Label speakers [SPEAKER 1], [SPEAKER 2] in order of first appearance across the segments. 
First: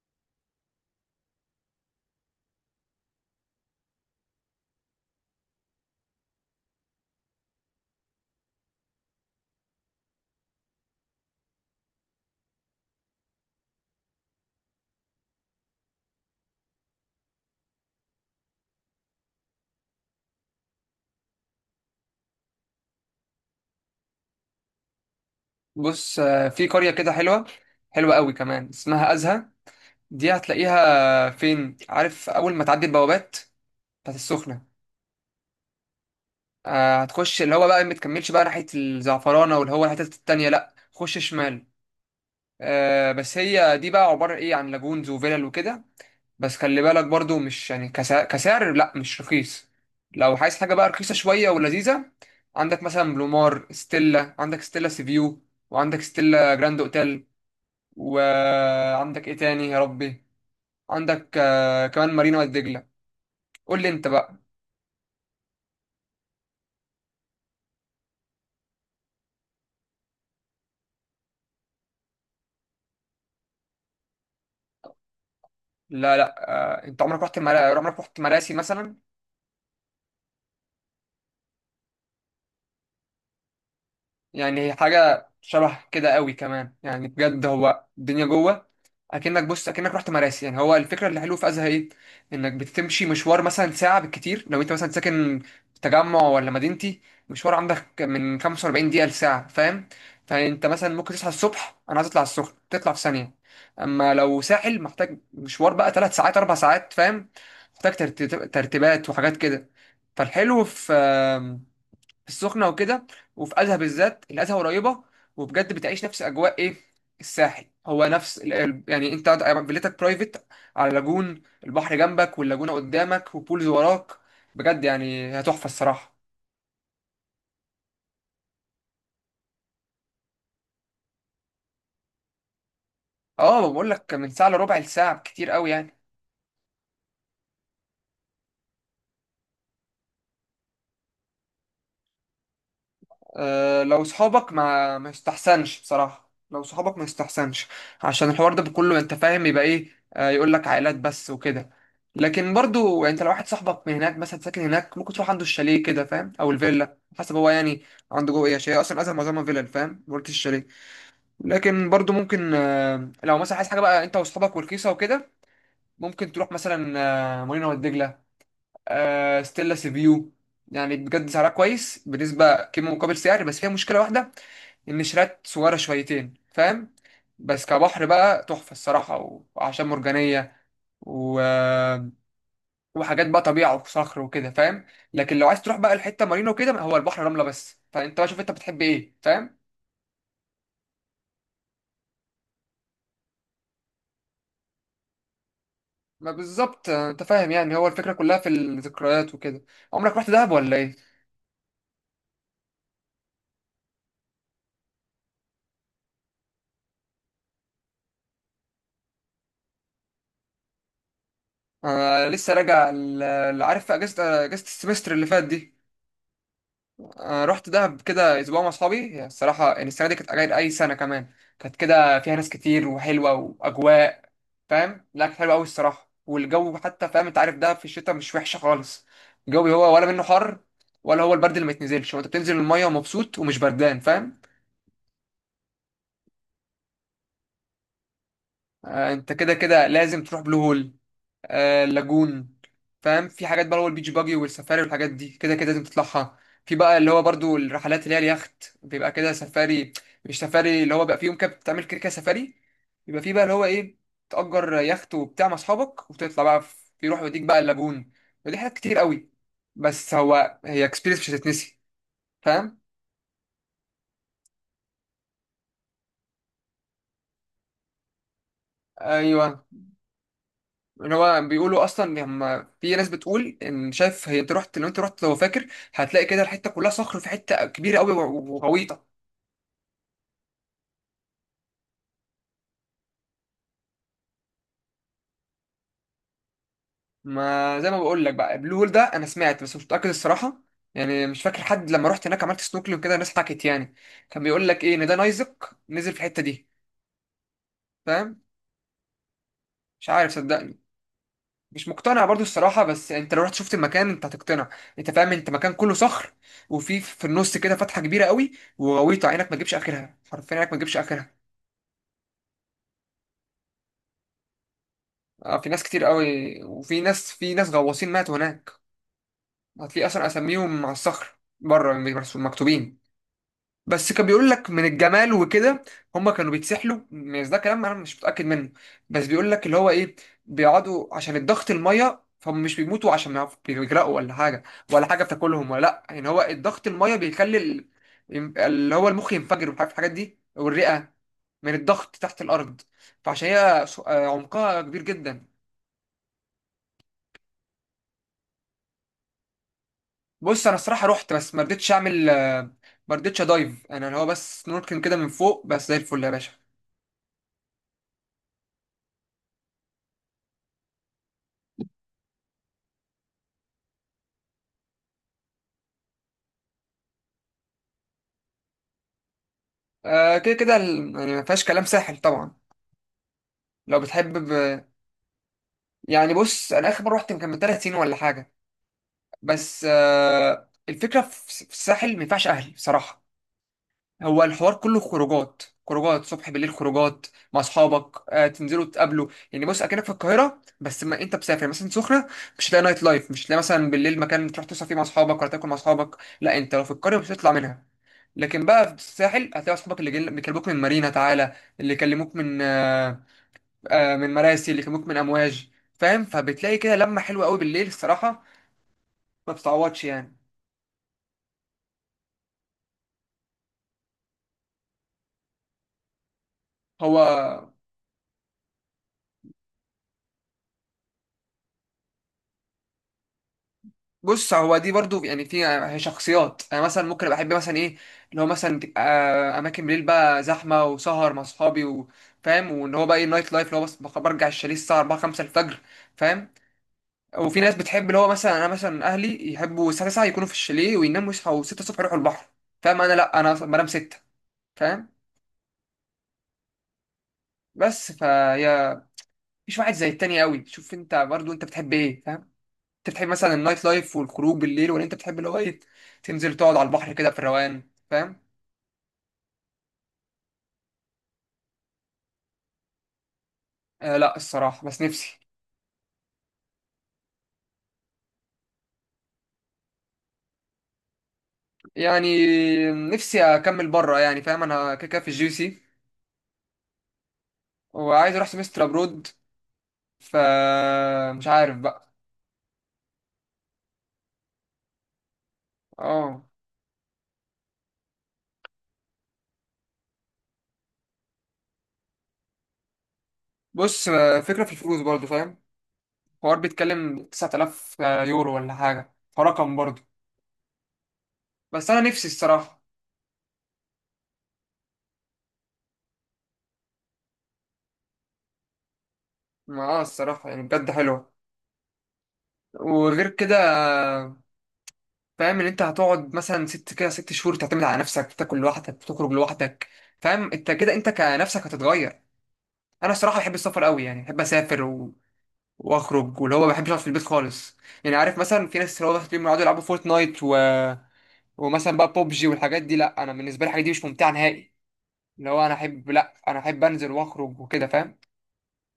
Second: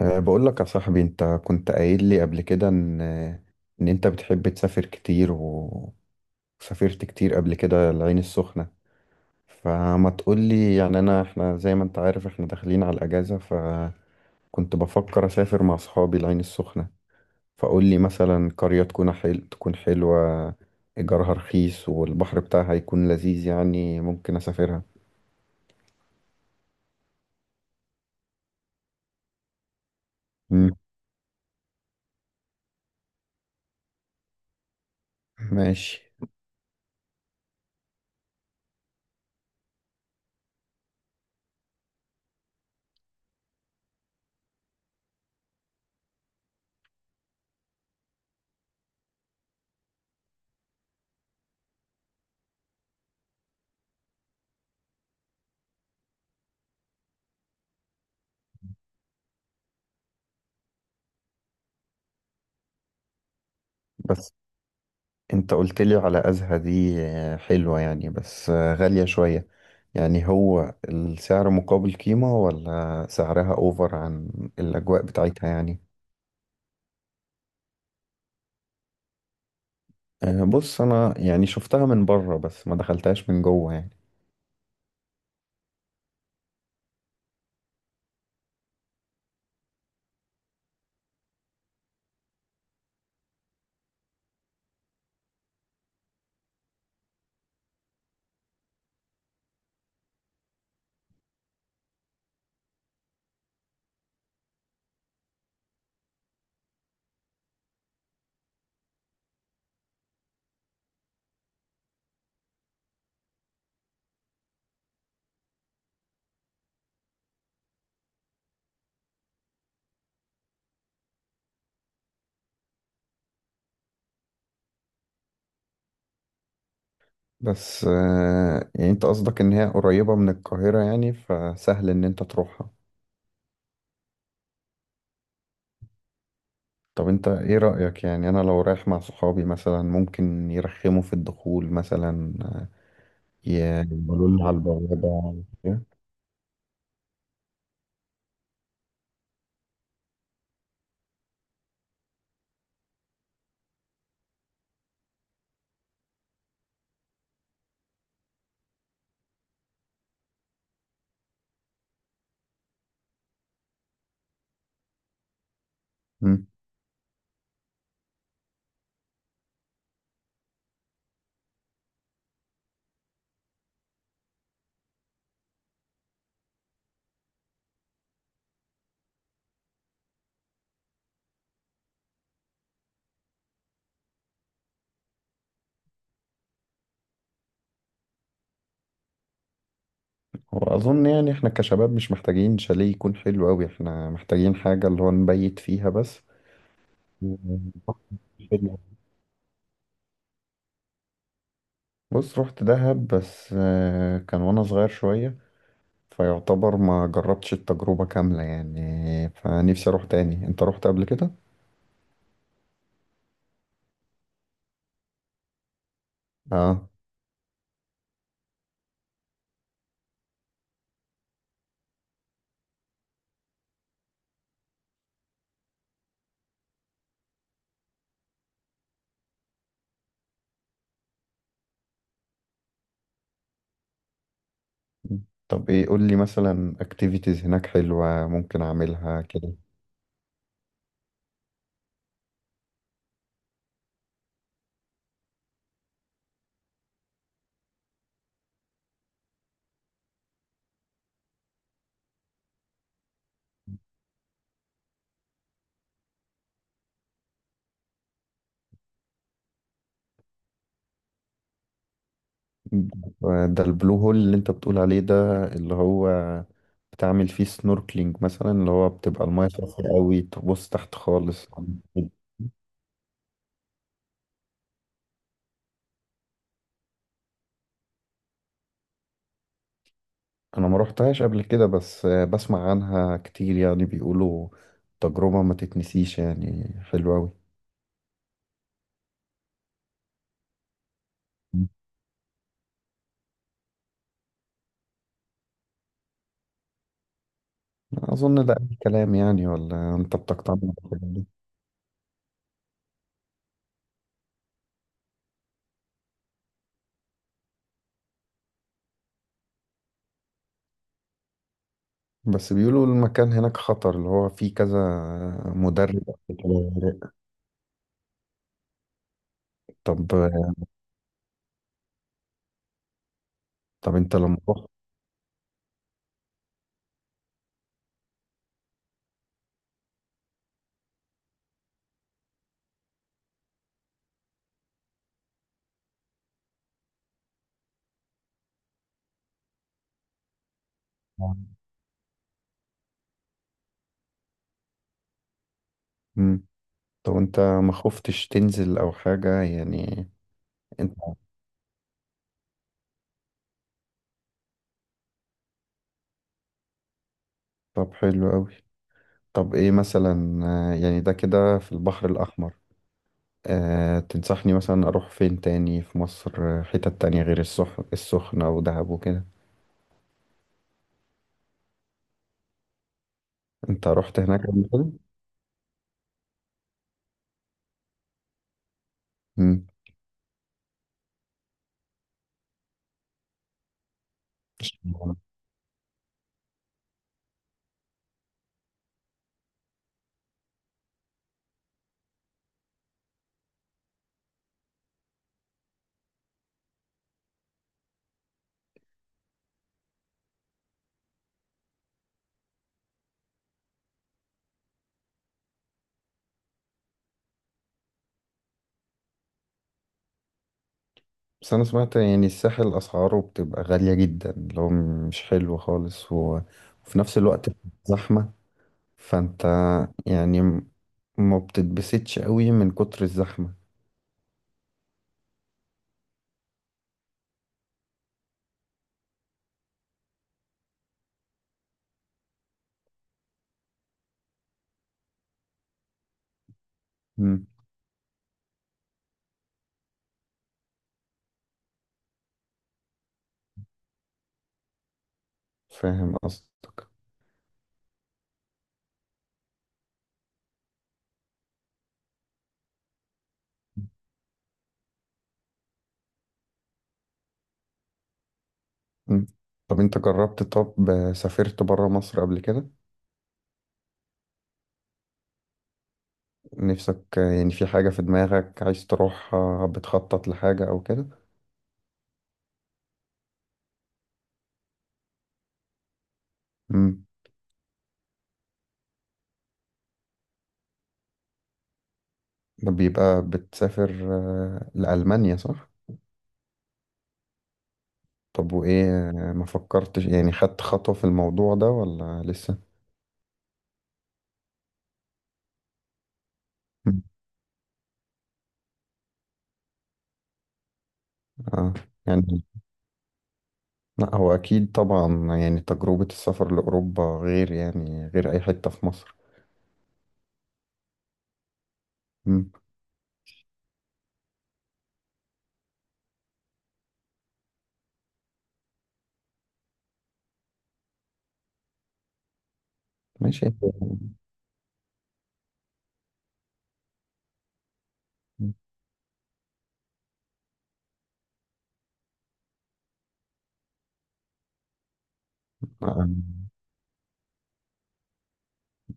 [SPEAKER 1] أه بقول لك يا صاحبي، انت كنت قايل لي قبل كده ان انت بتحب تسافر كتير وسافرت كتير قبل كده العين السخنة. فما تقول لي، يعني انا احنا زي ما انت عارف احنا داخلين على الاجازة، فكنت بفكر اسافر مع اصحابي العين السخنة. فقول لي مثلا قرية تكون تكون حلوة، ايجارها رخيص والبحر بتاعها يكون لذيذ، يعني ممكن اسافرها.
[SPEAKER 2] بص، آه، في قرية كده حلوة، حلوة قوي كمان، اسمها أزهى. دي
[SPEAKER 1] مم.
[SPEAKER 2] هتلاقيها فين؟ عارف أول ما تعدي البوابات بتاعت السخنة،
[SPEAKER 1] ماشي.
[SPEAKER 2] آه، هتخش اللي هو بقى ما تكملش بقى ناحية الزعفرانة واللي هو الحتت التانية، لأ خش شمال. آه، بس هي دي بقى عبارة إيه عن لاجونز وفيلل وكده. بس خلي بالك برضو، مش يعني كسعر لأ مش رخيص. لو عايز حاجة بقى رخيصة شوية ولذيذة، عندك مثلا بلومار ستيلا، عندك ستيلا سيفيو، وعندك ستيلا جراند اوتيل، وعندك ايه تاني يا ربي؟ عندك كمان مارينا والدجله. قول لي انت
[SPEAKER 1] بس
[SPEAKER 2] بقى.
[SPEAKER 1] انت قلت لي على أزهى دي، آه، حلوة يعني، بس غالية شوية. يعني هو السعر مقابل قيمة، ولا سعرها اوفر عن الأجواء بتاعتها يعني؟
[SPEAKER 2] لا لا. آه، انت عمرك رحت عمرك رحت مراسي مثلا؟
[SPEAKER 1] بص أنا يعني شفتها من بره بس ما دخلتهاش من جوه يعني.
[SPEAKER 2] يعني هي حاجة شبه كده قوي كمان، يعني بجد هو الدنيا جوه اكنك، بص اكنك رحت مراسي. يعني هو الفكرة اللي حلوه في ازها ايه؟ انك بتمشي مشوار مثلا ساعة بالكتير لو انت مثلا ساكن في تجمع ولا مدينتي. مشوار عندك من 45 دقيقة لساعة، فاهم؟ فانت مثلا ممكن تصحى الصبح، انا عايز اطلع السخنة تطلع في ثانية. اما لو ساحل محتاج مشوار بقى ثلاث ساعات اربع ساعات، فاهم؟ محتاج ترتيبات وحاجات كده. فالحلو في في السخنة وكده، وفي أزهى بالذات، الأزهى قريبة وبجد بتعيش نفس أجواء إيه، الساحل. هو نفس يعني أنت فيلتك برايفت على لاجون، البحر جنبك واللاجونة قدامك وبولز وراك. بجد يعني هي تحفة الصراحة.
[SPEAKER 1] بس يعني انت قصدك ان هي قريبة من القاهرة، يعني فسهل ان انت تروحها.
[SPEAKER 2] اه، بقول لك من ساعة لربع الساعة كتير قوي يعني.
[SPEAKER 1] طب انت ايه رأيك؟ يعني انا لو رايح مع صحابي مثلا ممكن يرخموا في الدخول مثلا؟
[SPEAKER 2] أه لو
[SPEAKER 1] يقولوا لي
[SPEAKER 2] صحابك،
[SPEAKER 1] على
[SPEAKER 2] ما
[SPEAKER 1] البوابة؟
[SPEAKER 2] يستحسنش بصراحة، لو صحابك ما يستحسنش عشان الحوار ده كله، انت فاهم يبقى ايه. أه يقول لك عائلات بس وكده. لكن برضو يعني انت لو واحد صاحبك من هناك مثلا ساكن هناك، ممكن تروح عنده الشاليه كده فاهم، او الفيلا حسب هو يعني عنده جوه ايه، شاليه. اصلا اصلا معظمها فيلا فاهم، ما قلتش الشاليه. لكن برضو ممكن، أه، لو مثلا عايز حاجة بقى انت واصحابك والكيسة وكده، ممكن تروح مثلا أه مارينا والدجلة، أه ستيلا سيفيو. يعني بجد سعرها كويس بالنسبة كم مقابل سعر، بس فيها مشكلة واحدة، النشرات صغيرة شويتين، فاهم؟ بس كبحر بقى تحفة الصراحة، وأعشاب مرجانية و... وحاجات بقى طبيعة وصخر وكده، فاهم. لكن لو عايز تروح بقى الحتة مارينا وكده، هو البحر رملة بس، فأنت بقى شوف أنت بتحب إيه فاهم.
[SPEAKER 1] هو أظن يعني إحنا كشباب مش محتاجين شاليه يكون حلو أوي، إحنا محتاجين حاجة اللي هو نبيت فيها بس.
[SPEAKER 2] ما بالظبط أنت فاهم، يعني هو الفكرة كلها في الذكريات وكده. عمرك رحت دهب ولا إيه؟
[SPEAKER 1] بص رحت دهب، بس كان وأنا صغير شوية، فيعتبر ما جربتش التجربة كاملة يعني، فنفسي أروح تاني. أنت رحت قبل كده؟
[SPEAKER 2] أنا لسه راجع عارف في أجازة، أجازة السمستر اللي فات دي.
[SPEAKER 1] آه.
[SPEAKER 2] آه، رحت دهب كده اسبوع مع اصحابي. هي الصراحه يعني السنه دي كانت غير اي سنه كمان، كانت كده فيها ناس كتير وحلوه واجواء، فاهم. لا كانت حلوه قوي الصراحه، والجو حتى فاهم، انت عارف دهب في الشتاء مش وحشه خالص. الجو هو ولا منه حر ولا هو البرد اللي ما يتنزلش. هو انت بتنزل الميه ومبسوط ومش بردان فاهم.
[SPEAKER 1] طب إيه قول لي مثلا أكتيفيتيز هناك حلوة ممكن
[SPEAKER 2] آه،
[SPEAKER 1] أعملها
[SPEAKER 2] انت كده
[SPEAKER 1] كده؟
[SPEAKER 2] كده لازم تروح بلو هول، آه اللاجون فاهم. في حاجات بقى اللي هو البيتش باجي والسفاري والحاجات دي كده كده لازم تطلعها. في بقى اللي هو برضو الرحلات، اللي هي اليخت بيبقى كده سفاري، مش سفاري اللي هو بقى في يوم كده بتعمل كده كده سفاري. يبقى في بقى اللي هو ايه، تأجر يخت وبتاع مع اصحابك وتطلع بقى في، يروح يوديك بقى اللاجون. ودي حاجات كتير قوي، بس هو هي اكسبيرينس مش هتتنسي، فاهم.
[SPEAKER 1] ده البلو هول اللي أنت بتقول عليه ده اللي هو بتعمل فيه سنوركلينج مثلا، اللي هو بتبقى المايه
[SPEAKER 2] ايوه،
[SPEAKER 1] صافية قوي تبص تحت
[SPEAKER 2] ان هو
[SPEAKER 1] خالص؟
[SPEAKER 2] بيقولوا اصلا، هم في ناس بتقول ان شايف هي، انت رحت لو انت رحت لو فاكر، هتلاقي كده الحته كلها صخر، في حته كبيره قوي وغويطه.
[SPEAKER 1] انا ما روحتهاش قبل كده، بس بسمع عنها كتير، يعني بيقولوا تجربة ما تتنسيش يعني، حلوة قوي.
[SPEAKER 2] ما زي ما بقول لك بقى، البلو هول ده انا سمعت بس مش متاكد الصراحه، يعني مش فاكر حد لما رحت هناك عملت سنوكلينج كده، الناس حكت يعني. كان بيقول لك ايه، ان ده نايزك نزل في الحته دي،
[SPEAKER 1] اظن
[SPEAKER 2] فاهم.
[SPEAKER 1] ده اي كلام يعني، ولا
[SPEAKER 2] مش
[SPEAKER 1] انت
[SPEAKER 2] عارف
[SPEAKER 1] بتقتنع
[SPEAKER 2] صدقني،
[SPEAKER 1] بالحاجات دي؟
[SPEAKER 2] مش مقتنع برضو الصراحه، بس انت لو رحت شفت المكان انت هتقتنع. انت فاهم، انت مكان كله صخر، وفي في النص كده فتحه كبيره قوي وغويطه، عينك ما تجيبش اخرها، حرفيا عينك ما تجيبش اخرها.
[SPEAKER 1] بس بيقولوا المكان هناك خطر، اللي هو فيه كذا
[SPEAKER 2] اه، في ناس
[SPEAKER 1] مدرب
[SPEAKER 2] كتير
[SPEAKER 1] قبل كده
[SPEAKER 2] قوي، وفي
[SPEAKER 1] غرق.
[SPEAKER 2] ناس، في ناس غواصين ماتوا هناك. هتلاقي
[SPEAKER 1] طب،
[SPEAKER 2] اصلا اساميهم على الصخر بره مش مكتوبين.
[SPEAKER 1] طب
[SPEAKER 2] بس
[SPEAKER 1] انت
[SPEAKER 2] كان
[SPEAKER 1] لما
[SPEAKER 2] بيقول
[SPEAKER 1] رحت.
[SPEAKER 2] لك من الجمال وكده هم كانوا بيتسحلوا، بس ده كلام انا مش متاكد منه. بس بيقول لك اللي هو ايه، بيقعدوا عشان الضغط الميه، فهم مش بيموتوا عشان ما بيغرقوا ولا حاجه، ولا حاجه بتاكلهم ولا لا، يعني هو الضغط الميه بيخلي اللي هو المخ ينفجر وحاجات، الحاجات دي والرئه، من الضغط تحت الارض. فعشان هي عمقها كبير جدا.
[SPEAKER 1] مم. طب انت ما خفتش تنزل او حاجة يعني؟
[SPEAKER 2] بص انا
[SPEAKER 1] انت.
[SPEAKER 2] الصراحه رحت بس ما رضيتش اعمل، ما رضيتش ادايف. انا اللي هو بس سنوركلينج كده من فوق بس، زي الفل يا باشا.
[SPEAKER 1] طب حلو قوي. طب ايه مثلا، آه، يعني ده كده في البحر الأحمر، أه تنصحني مثلا أروح فين تاني في مصر؟ حتت تانية غير السخنة ودهب وكده؟
[SPEAKER 2] آه كده كده يعني ما فيهاش كلام ساحل طبعا.
[SPEAKER 1] انت
[SPEAKER 2] لو
[SPEAKER 1] رحت
[SPEAKER 2] بتحب
[SPEAKER 1] هناك قبل كده؟
[SPEAKER 2] يعني بص انا اخر مره رحت كان من ثلاث سنين ولا حاجه.
[SPEAKER 1] مم.
[SPEAKER 2] بس آه الفكره في في الساحل ما ينفعش اهلي بصراحه. هو الحوار
[SPEAKER 1] مش-
[SPEAKER 2] كله خروجات، خروجات صبح بالليل خروجات مع اصحابك، آه تنزلوا تقابلوا يعني. بص اكنك في القاهره بس ما انت مسافر مثلا سخنه، مش هتلاقي نايت لايف، مش هتلاقي مثلا بالليل مكان تروح تسهر فيه مع اصحابك ولا تاكل مع اصحابك. لا انت لو في القريه مش هتطلع منها. لكن بقى في الساحل هتلاقي اصحابك اللي بيكلموك من مارينا، تعالى اللي يكلموك من آه، آه من مراسي، اللي يكلموك من امواج، فاهم. فبتلاقي كده لمه حلوه قوي بالليل الصراحه، ما بتتعوضش يعني.
[SPEAKER 1] بس أنا سمعت يعني الساحل أسعاره بتبقى غالية جدا، لو مش حلو خالص وفي
[SPEAKER 2] هو
[SPEAKER 1] نفس الوقت زحمة، فانت يعني ما بتتبسطش قوي من كتر الزحمة.
[SPEAKER 2] بص، هو دي برضو يعني في هي شخصيات، انا مثلا ممكن ابقى احب مثلا ايه، اللي هو مثلا تبقى اماكن بالليل بقى زحمه وسهر مع اصحابي وفاهم، وان هو بقى ايه النايت لايف، اللي هو بس برجع الشاليه الساعه 4 5 الفجر فاهم.
[SPEAKER 1] مم.
[SPEAKER 2] وفي ناس بتحب اللي هو مثلا، انا مثلا اهلي يحبوا الساعه 9 يكونوا في الشاليه ويناموا، يصحوا 6 الصبح يروحوا البحر فاهم. انا لا، انا أصلاً بنام 6 فاهم.
[SPEAKER 1] فاهم قصدك.
[SPEAKER 2] بس فهي مش واحد زي التاني قوي، شوف انت برضو انت بتحب ايه فاهم. انت بتحب مثلا النايت لايف والخروج بالليل، ولا انت بتحب اللي هو ايه، تنزل تقعد على البحر كده في الروقان فاهم.
[SPEAKER 1] مم. طب انت جربت، طب سافرت برا مصر قبل كده؟
[SPEAKER 2] آه لا الصراحة، بس نفسي،
[SPEAKER 1] نفسك يعني في حاجة في دماغك عايز تروح، بتخطط لحاجة أو كده؟
[SPEAKER 2] يعني نفسي أكمل بره يعني فاهم. أنا كده كده في الجي سي،
[SPEAKER 1] امم.
[SPEAKER 2] وعايز أروح سمستر أبرود، ف مش عارف بقى.
[SPEAKER 1] بيبقى بتسافر، لألمانيا صح؟
[SPEAKER 2] اه
[SPEAKER 1] طب وإيه، ما فكرتش يعني خدت خطوة في الموضوع ده ولا لسه؟
[SPEAKER 2] بص، آه، فكرة في الفلوس برضو فاهم. الحوار
[SPEAKER 1] مم.
[SPEAKER 2] بيتكلم 9,000 يورو ولا حاجة، فرقم برضو.
[SPEAKER 1] آه.
[SPEAKER 2] بس أنا نفسي
[SPEAKER 1] يعني
[SPEAKER 2] الصراحة.
[SPEAKER 1] لا هو أكيد طبعا يعني تجربة السفر لأوروبا غير، يعني غير أي حتة في مصر.
[SPEAKER 2] ما اه الصراحة يعني بجد حلوة،
[SPEAKER 1] مم.
[SPEAKER 2] وغير كده آه، فاهم إن أنت هتقعد مثلا ست كده ست شهور تعتمد على نفسك، تاكل لوحدك، تخرج لوحدك فاهم. أنت كده أنت كنفسك هتتغير. انا الصراحه
[SPEAKER 1] ماشي.
[SPEAKER 2] بحب السفر قوي، يعني بحب اسافر واخرج، واللي هو ما بحبش اقعد في البيت خالص. يعني عارف، مثلا في ناس اللي هو بيقعدوا يلعبوا فورتنايت ومثلا بقى بوبجي والحاجات دي. لا انا بالنسبه لي الحاجات دي مش ممتعه نهائي. اللي هو انا احب، لا
[SPEAKER 1] آه،
[SPEAKER 2] انا احب انزل واخرج وكده فاهم.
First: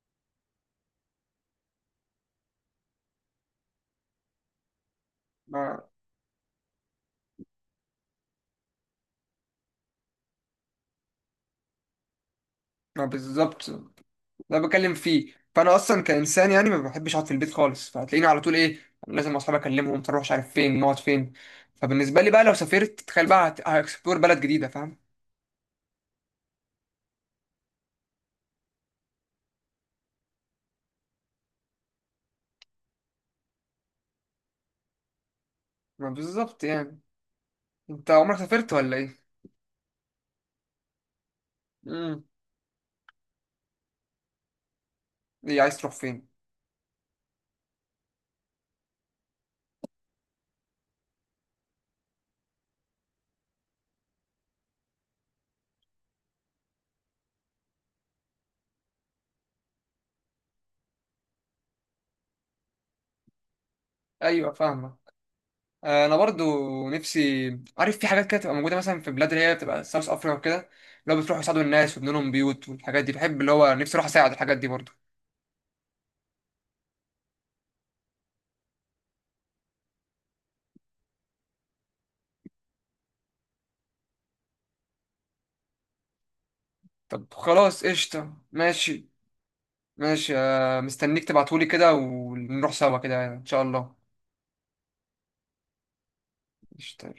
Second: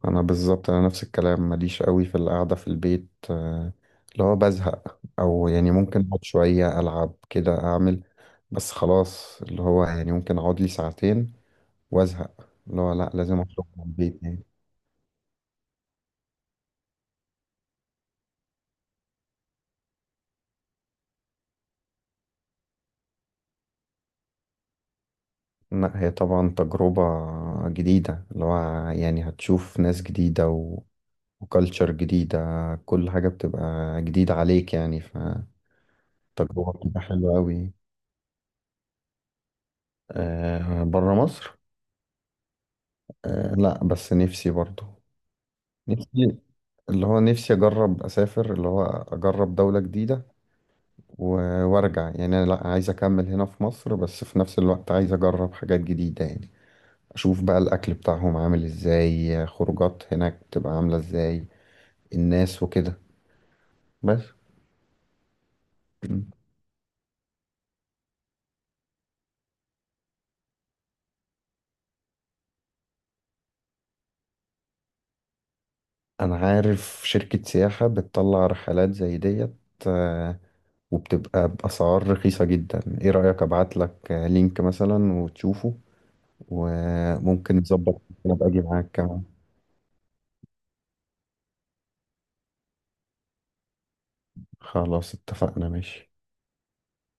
[SPEAKER 1] انا بالظبط انا نفس الكلام، ماليش قوي في القعده في البيت، اللي هو بزهق، او يعني
[SPEAKER 2] ما
[SPEAKER 1] ممكن اقعد شويه العب كده اعمل. بس خلاص، اللي هو يعني ممكن اقعد لي ساعتين وازهق، اللي هو
[SPEAKER 2] ما
[SPEAKER 1] لا، لازم اخرج
[SPEAKER 2] بالظبط،
[SPEAKER 1] من البيت يعني.
[SPEAKER 2] ده بكلم فيه، فانا اصلا كانسان يعني ما بحبش اقعد في البيت خالص، فهتلاقيني على طول ايه، لازم اصحابي اكلمهم، تروح مش عارف فين، نقعد فين. فبالنسبه لي بقى لو سافرت تخيل بقى هاكسبلور بلد جديده فاهم.
[SPEAKER 1] لا هي طبعا تجربه جديده، اللي هو يعني هتشوف ناس جديده وكالتشر جديده، كل حاجه بتبقى جديده عليك يعني،
[SPEAKER 2] ما بالظبط
[SPEAKER 1] فتجربه
[SPEAKER 2] يعني.
[SPEAKER 1] بتبقى حلوه قوي.
[SPEAKER 2] انت عمرك سافرت ولا
[SPEAKER 1] أه بره مصر.
[SPEAKER 2] ايه؟
[SPEAKER 1] أه لا، بس نفسي برضو.
[SPEAKER 2] إيه عايز تروح فين؟
[SPEAKER 1] نفسي، اللي هو نفسي اجرب اسافر، اللي هو اجرب دولة جديدة وارجع، يعني انا لا عايز اكمل هنا في مصر، بس في نفس الوقت عايز اجرب حاجات جديدة يعني، اشوف بقى الاكل بتاعهم عامل ازاي، خروجات هناك تبقى عاملة ازاي، الناس وكده بس.
[SPEAKER 2] ايوه فاهمه. انا
[SPEAKER 1] مم.
[SPEAKER 2] برضو نفسي. عارف في حاجات كده تبقى موجوده مثلا في بلاد اللي هي بتبقى ساوث افريقيا وكده، اللي هو بتروحوا يساعدوا الناس ويبنوا لهم بيوت والحاجات دي، بحب اللي هو نفسي اروح اساعد الحاجات دي برضو.
[SPEAKER 1] انا عارف شركة سياحة بتطلع رحلات زي ديت، آه، وبتبقى بأسعار رخيصة جدا. ايه رأيك ابعت لك لينك مثلا وتشوفه،
[SPEAKER 2] طب
[SPEAKER 1] وممكن
[SPEAKER 2] خلاص
[SPEAKER 1] نظبط، ممكن
[SPEAKER 2] قشطه
[SPEAKER 1] ابقى اجي معاك
[SPEAKER 2] ماشي.
[SPEAKER 1] كمان.
[SPEAKER 2] ماشي، آه، مستنيك تبعتولي كده، ونروح سوا كده ان شاء الله.
[SPEAKER 1] خلاص اتفقنا، ماشي.
[SPEAKER 2] قشطه.